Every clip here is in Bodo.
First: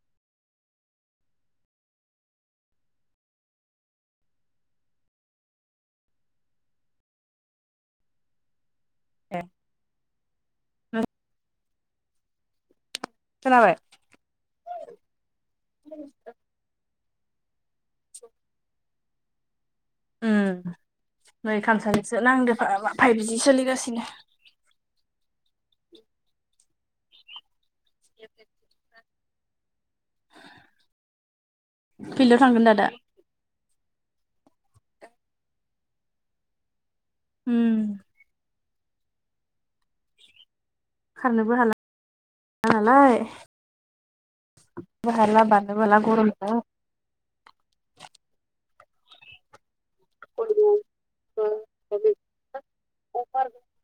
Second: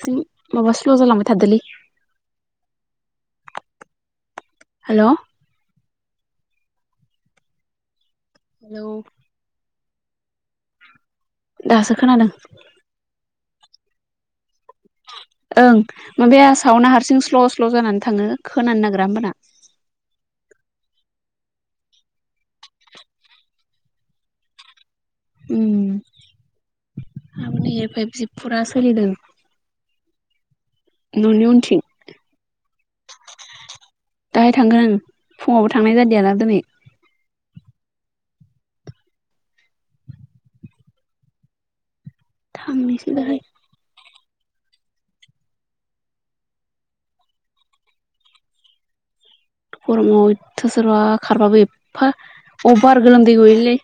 एसे माबा स्ल जालांबाय थादोलै हेलौ हेलौ ए [unintelligible] दासो खोनादों खोनाबाय ओं माबाया सावना हारसिं स्ल स्ल जानानै थाङो खोनानो नागि [unintelligible] उम नै खामसालिखिसो नांदो फाइभजि सोलिगासिनो उम [unintelligible] फाइभजि फुरा सोलिदों न'नि उनथिं फिल्डआव थांगोनदा दा दाहाय थांगोन आं फुङावबो थांनाय जादिया ना दिनै उम खारनोबो हाला थांनोसैहाय खारनोबो हाला बारनोबो हाला गरमनो गरमावथ सोरबा खारबाबो उम एफा अभार गोलोमदै गयोलै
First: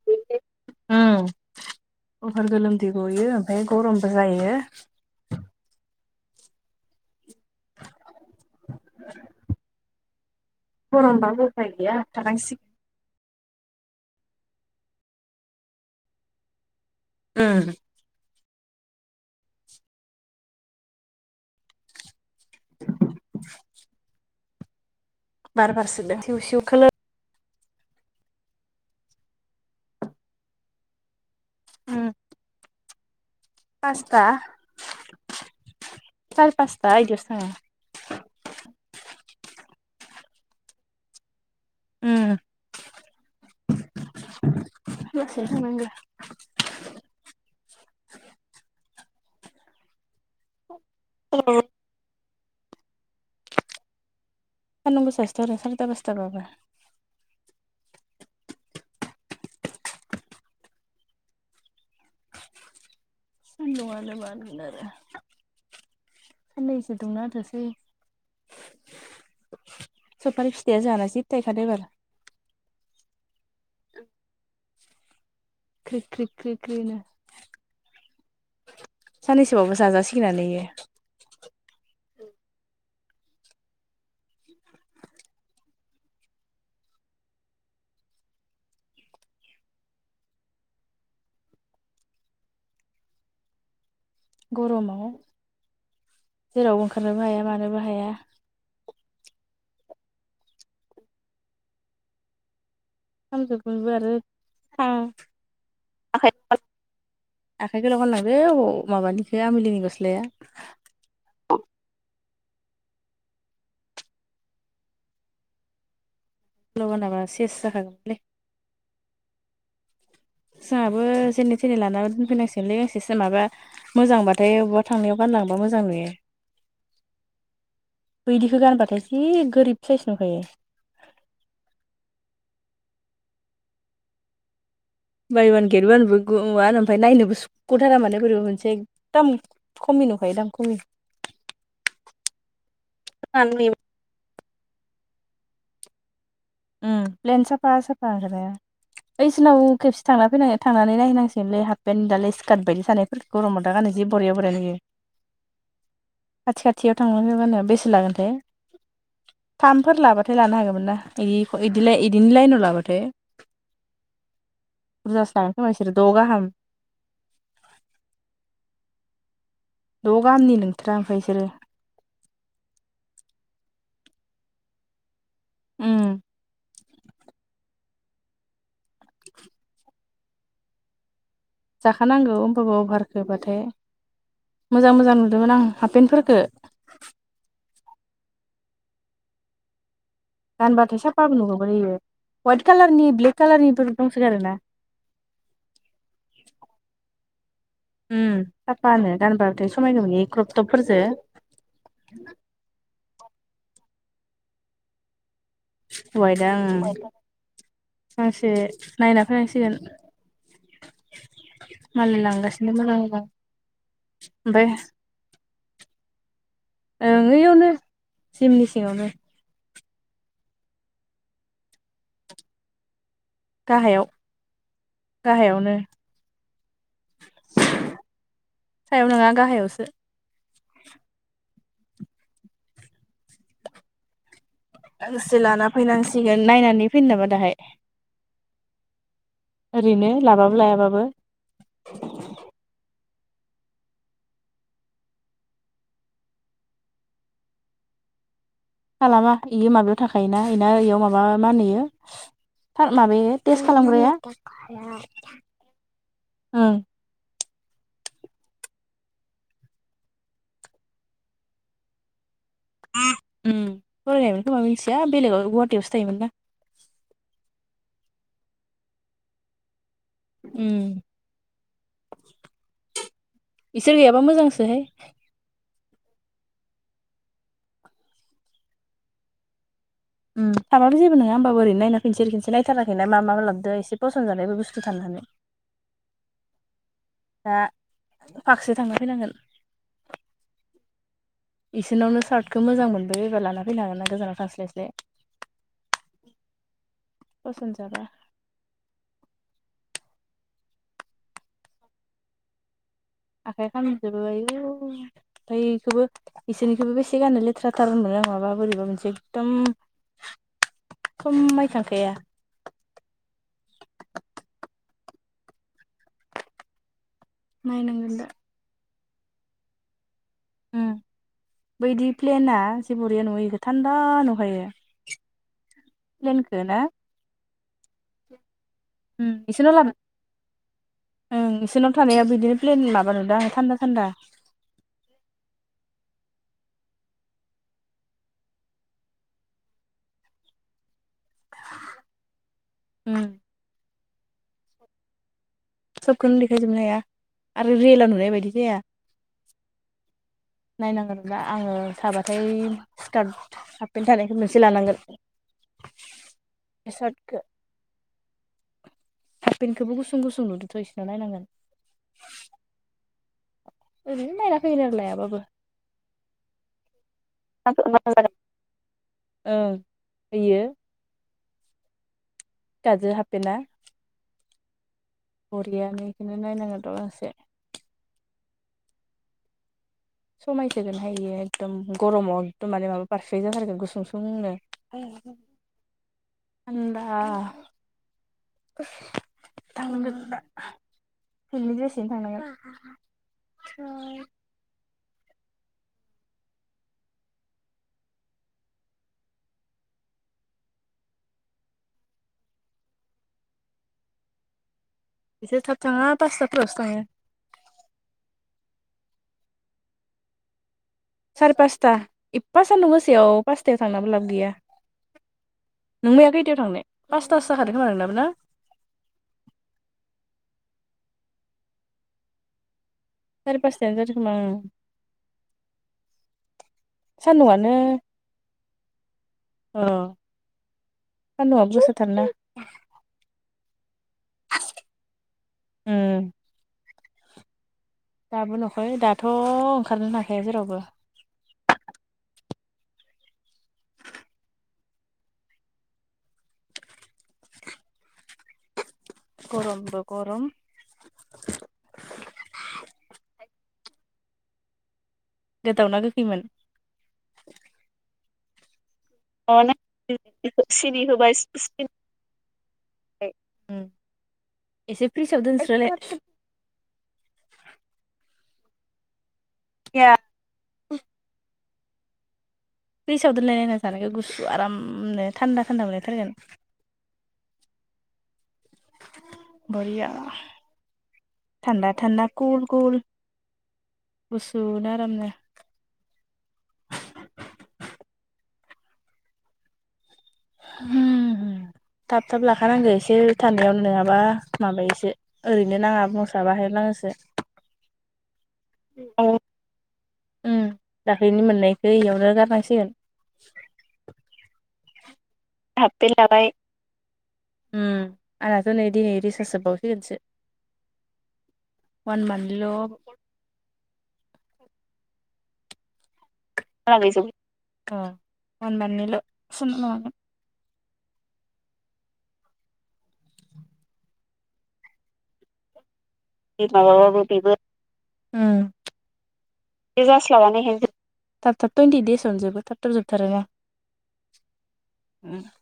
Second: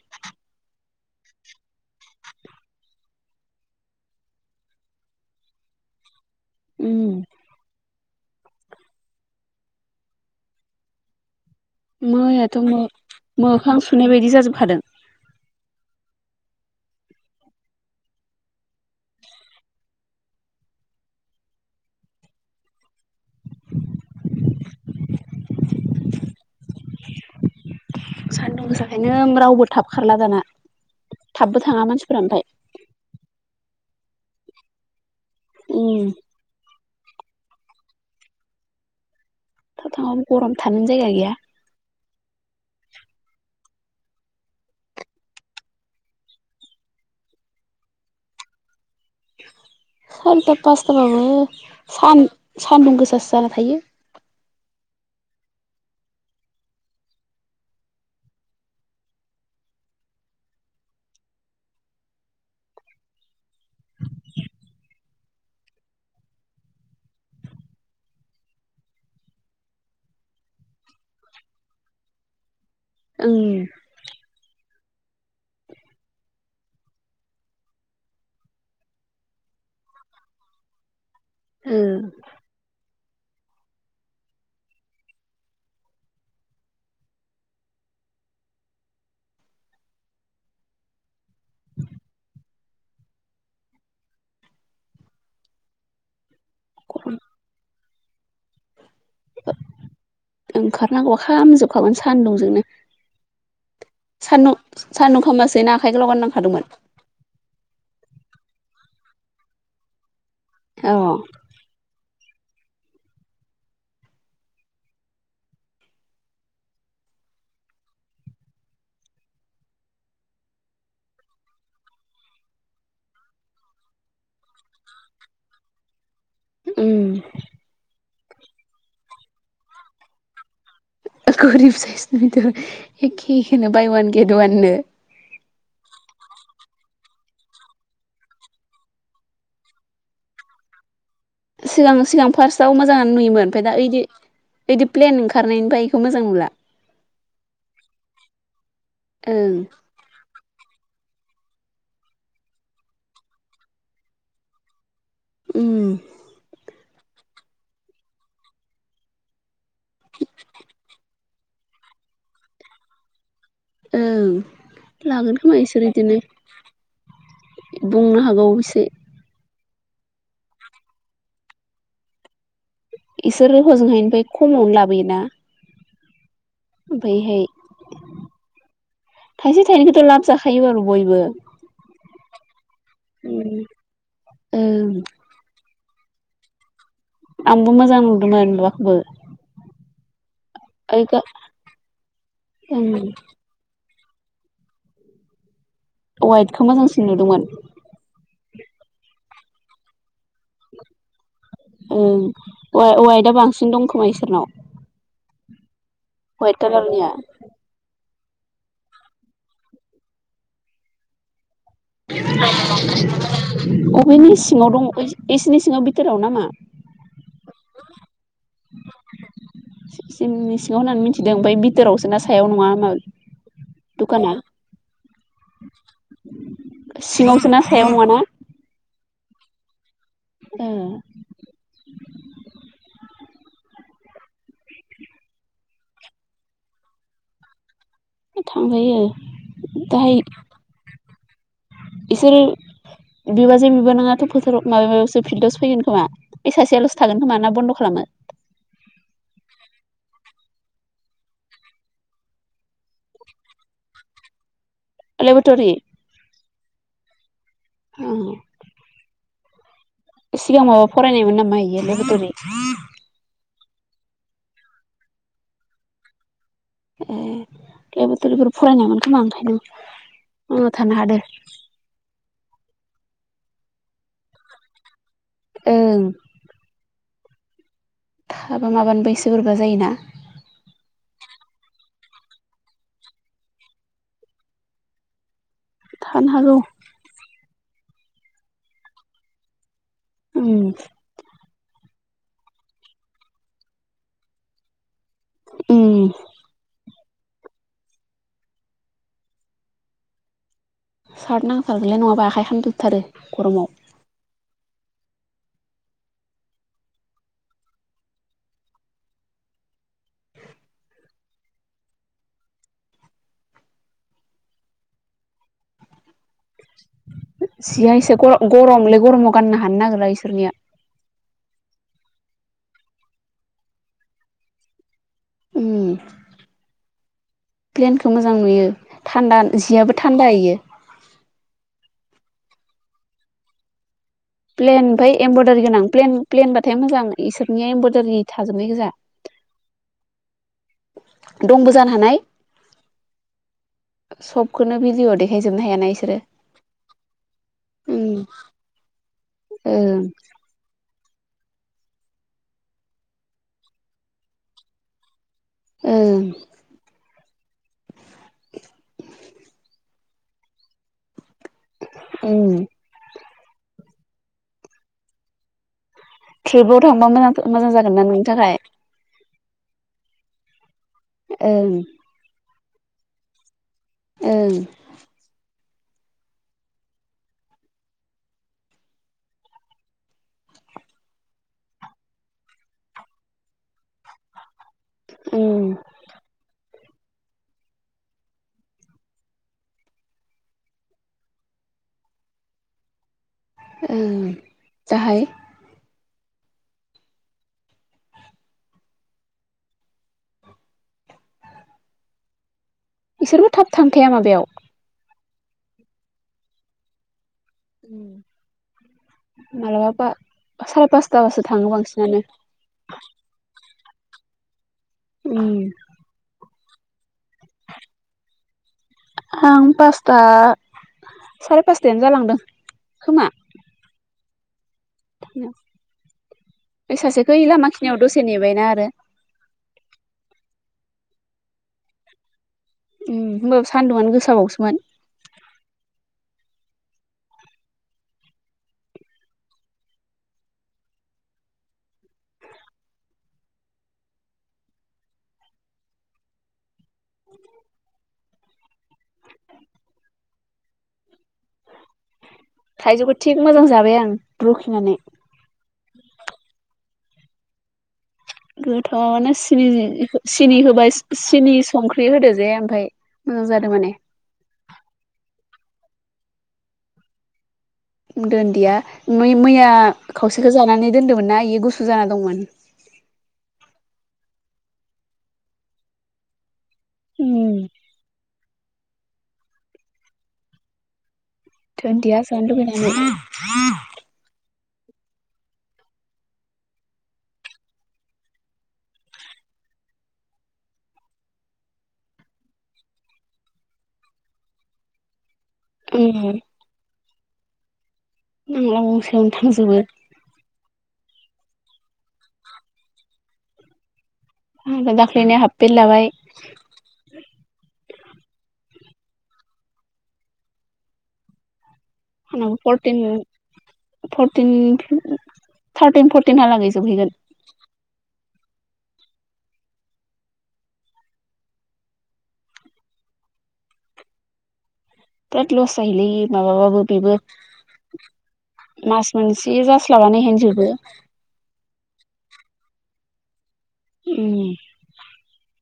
[inaudible] अभार गोलोमदै गयो ओमफ्राय गरमबो जायो उम गरमबाबो उफाय गैया मैयाथ थानांसिगोन मो मोखां सुनाय बायदि जाजोबखादों उम [inaudible] बार बारसोदों सिउ सिउ खोलो सान्दुं गोसाखायनो रावबो थाब खारला दाना थाबबो थाङा मानसिफोरा ओमफ्राय पास्ता उम [unintelligible] थाब थांङाबो गरम थानो नो जायगा गैया उम बेलासियाव थांनांगो सारिता पासताबाबो सान सान्दुं गोसासो जाना थायो सान्दुं गोसासोथ आरो सारिथा पासथा बाबो सान्दुंआनो मा होननो आरो साननैसो दुंनाहोथोसै सपारि फिथाइया जाना जि थाइखादो एबार ओं क्रि क्रि क्रिनो साननैसोबावबा जाजासिगोनानो इयो ओ गरमाव जेरावबो ओंखारनोबो हाया मानोबो हाया ओंखारनांगौबा खामजोबखागोन सान्दुंजोंनो सानजौफुनिबो आरो सानदु सानदुं खामासै ना आखाय गोलाव आखाइ गानलां खादोंमोन आखाइ गोलाव गानलांदो अबाव माबानिखौ आमिलिनि गस्लाया औ लबानाबा सेस जाखागौमोनलै जोंहाबो जेनै थेने लाना दोनफैनांसिगोनलै गांसे सो माबा मोजांबाथाय अबा थांनायाव गान लांबा मोजां नुयो ओम बैदिखौ गानबाथाय जि गोरिब साइस नुखायो गरिब साइस नुयोथ आरो' एखे एखेनो बाय अवान गेट वाननो बाय अवान गेट अवान बो गुम माहोनो ओमफ्राय नायनोबो सुख'थारा माने बोरैबा मोनसे एकदम खम खमि नुखायो दाम खमि सिगां सिगां फार्स्टआव मोजाङानो नुयोमोन खमि ओमफ्राय दा ओयदि ओदि प्लेन ओंखारनायनिफ्राय इखौ मोजां मोनला ओ प्लेन साफा साफा ओंखारो ओं ओइसिनाव खेबसे थांना फैनानै थांनानै नाय होननांसिगोनलोय हाफपेन्ट दालाय सिखार्ट बायदि सानायफोरखौ दा गरमाव गाननो जि बरिया बरिया नुयो उम खाथि खाथियाव थांलांनायाव गानो बेसे लागोनथाय थामफोर लाबाथाय लानो हागौमोन ना इदि इदिनो लाइनाव लाबाथाय ओं बुरजासो लागोन खोमा इसोर बिसोरो द' इदिनो गाहाम बुंनो हागौ एसे द' गामनि नोंथोरा ओमफ्राय बिसोरो बिसोर हजोंहायनिफ्राय खमावनो लाबोयोना ओम ओमफ्रायहाय थाइसे थाइनैखौथ' लाब जाखायो आरो बयबो औ होनोमबाबो अभारखौबाथाय ओं मोजां मोजां नुदोंमोन आं हाफेनटफोरखो बो मोजां नुदोंमोन माबाखौबो गानबाथाय ओइ साफाबो नुगोन यैओ हाइट कालारनि ब्लेक कालारनिबो दंसोगारो ना वाइटखौ मोजांसिन नुदोंमोन उम साफानो गानबाथाय समायगौमोन‌ इयो ओं हवायथा बांसिन दंखोमा इसोरनाव हवादा वाइट ओं कालारनिया गांसे नायना फैनांसिगोन। मालाय लांगासिनो मोजां मोजां [unintelligible] अबेनि ओमफ्राय सिङाव दं एसोरनि सिङाव बिथोराव नामा? ओं ओयावनो जिमनि सिङावनो। जिमनि सिङाव होननानै मिथिदों ओमफ्राय बिथोरावसो ना सायाव नङा होमा गाहायाव गाहायावनो सिगावसो ना सायाव नङा ना? सायाव नङा गाहायावसो ए गांसे लाना फैनांसिगोन। नायनानै फैनो नामा दाहाय थांजायो ओरैनो दाहाय। लाबाबो लायाबाबो इसोरो बिबाजै बिबबोनाङाथ' फोथाराव माबायावसो फिल्डआवो फैगोन खोमा बै सासेयालसो थागोन खोमा ना बन्द' खालामो खालामा बेयो माबायाव थाखायोना बेना बेयाव माबा माहोनो थार माबायो टेस्ट खालामग्राया ओं लेबटरि उम सिगां माबा फरायनायमोन नामा इयो लेबेटरि उम फरायनायमोन खोमा। मिथिया बेलेगाव गुवाहाटटियावसो थायोमोन ना ए लेबेटरिफोर फरायनायमोन खोमा ओंखायनो। अ उम थानो हादो बिसोर गैयाबा मोजांसोहाय ओं थाबा माबानोबो एसे बोरैबा जायोना उम थाबो जेबो नङा होमबाब ओैरैनो नायना फैनोसै ओरैनो खनसेर नायथाराखैना मा मा लाबोदो एसे पसन जानाय बे बस्थु थानो [inaudible] थानो हागौ दा फाखोसे थांना फैनांगोन। उम बिसोरावनो सार्टखौ मोजां मोनबोबायबा लाना फैनो हागोन ना गोजानाव थास्लायस्लाय उम फसन जाबा सार्ट नांथारगोनलाय नङाबा आखाइ खामजोबथारो गरमाव आखाइ खालामजोबो आयु ओमफ्रायखौबो बिसोरनिखौबो बेसे गाननो लेथ्राथार मोन आं माबा बोरैबा मोनसेै एकदम समायखांखाया सिया नायनांगोन एसे दा गरमलै गरमाव गाननो हानो नागिरला इसोरनिया उम बैदि प्लेना जे बरिया नुयोख थान्दा नुखायो उम प्लेनखो ना प्लेनखौ मोजां नुयो उम थान्दा इसोरनाव लाब जियाबो थान्दा इयो थानायाव बिदिनो प्लेन माबा नुदों आं थान्दा थान्दा। प्लेन ओमफ्राय एमब्रयदारि गोनां प्लेन प्लेनबाथाय मोजां इसोरनिया एमब्रयदारि थाजोबनाय गोजा। [inaudible] दंबो जानो हानाय। उम सबखौनो भिदिअ' दे सबखौनो देखायजोबनो हाया आरो उम रियेलाव नुनाय बायदि जाया ओं नायनांगोनब्ला आङो थाबाथाय स्कार्ट हार्पेन्ट थानायखौ मोनसे लानांगोन ओं सादखो हापेनखौबो गुसुं गुसुं नुदोथ' इसिनाव नायनांगोन उम ओरैनो नायना फैगोन आरो लायाबाबो ट्रिपाव थांबा मोजां मोजां जागोन ना नोंनि थाखाय ओं इयो ओं [unintelligible] हाफेना ओं बरियानो बेखौनो नायनांगोन द' गांसे समायसोगोन हायो एकदम गरमाव एकदम माने माबा पारफेक्ट जाथारगोन गुसुं सुंनो ओं थान्दा थांनांगोना इनि द्रेसजोंनो थांनांगोन उम जाहाय बिसोरबो थाब थांखाया माबायाव बिसोर थाब थाङा पासथाफोरावसो थाङो उम मालाबा सार सारि पासता इफा सान्दुं गोसेयाव पास खथायाव थांनाबो लाब गैया उम नों मैया खैथायाव थांनो पासतासो जाखादों खोमा नोंनाबो ना आं पासता साराय पासतायानो जालांदों सारि फासजतायानो जादोंखोमा ओं [unintelligible] बै सासेखौ लामा सान्दुंआनो खिनियाव दसे नेबायना आरो सानदुंआबो गोसाथार ना होनोमबाबो सान्दुंआनो गोसाबावसोमोन उम दाबो नुवाखै दाथ' ओंखारनो हाखाया जेरावबो [inaudible] गरमबो गरम थाइजौखौ थिग मोजां जाबाय आं रुखिनानै गोदैना गोखैमोन गोथाआनो अ सिनि सिनि होबाय सिनि संख्रि होदो जे ओमफ्राय मोजां जादों माने एसे फ्रिसाव दोनस्रालाय दोनदिया मैया खावसेखौ जानानै दोन्दोंमोनना बेयो गुसु जाना दंमोन फ्रिजाव दोनलायलनायना जानो गुसु आरामनो थान्दा थान्दा मोनलायथारगोन उ बरिया थान्दा दोन्दिया थान्दा जानो कुल कुल लुुबैनानै सुना आरामनो थाब थाब लाखानांगो एसे थानायाव नङाबा माबायोसो ओरैनो नाङा बुंस्रा बाहायलाङोसो न' गंसेयावनो थांजोबो उम दाख्लैनि मोननायखौ इयावनो गारनांसिगोन [unintelligible] पेट लाबाय हाबफैलाबाय दिनै दिनै रिसार्ज सोबावनांसिगोनसो [unintelligible] फर्टिन थार्टिन फर्टिनहालागै जोबहैगोन [unintelligible] बिराद लस जायोलै माबाबाबो बेबो माबाबो बिबो ओ मास मोनसे बे जास्लाबानो हेन जोबो। जास्लाबनानैहाय थाब थाब टुइन्टि एइड देस आवनो जोबो थाब थब जोबथारोना ओ।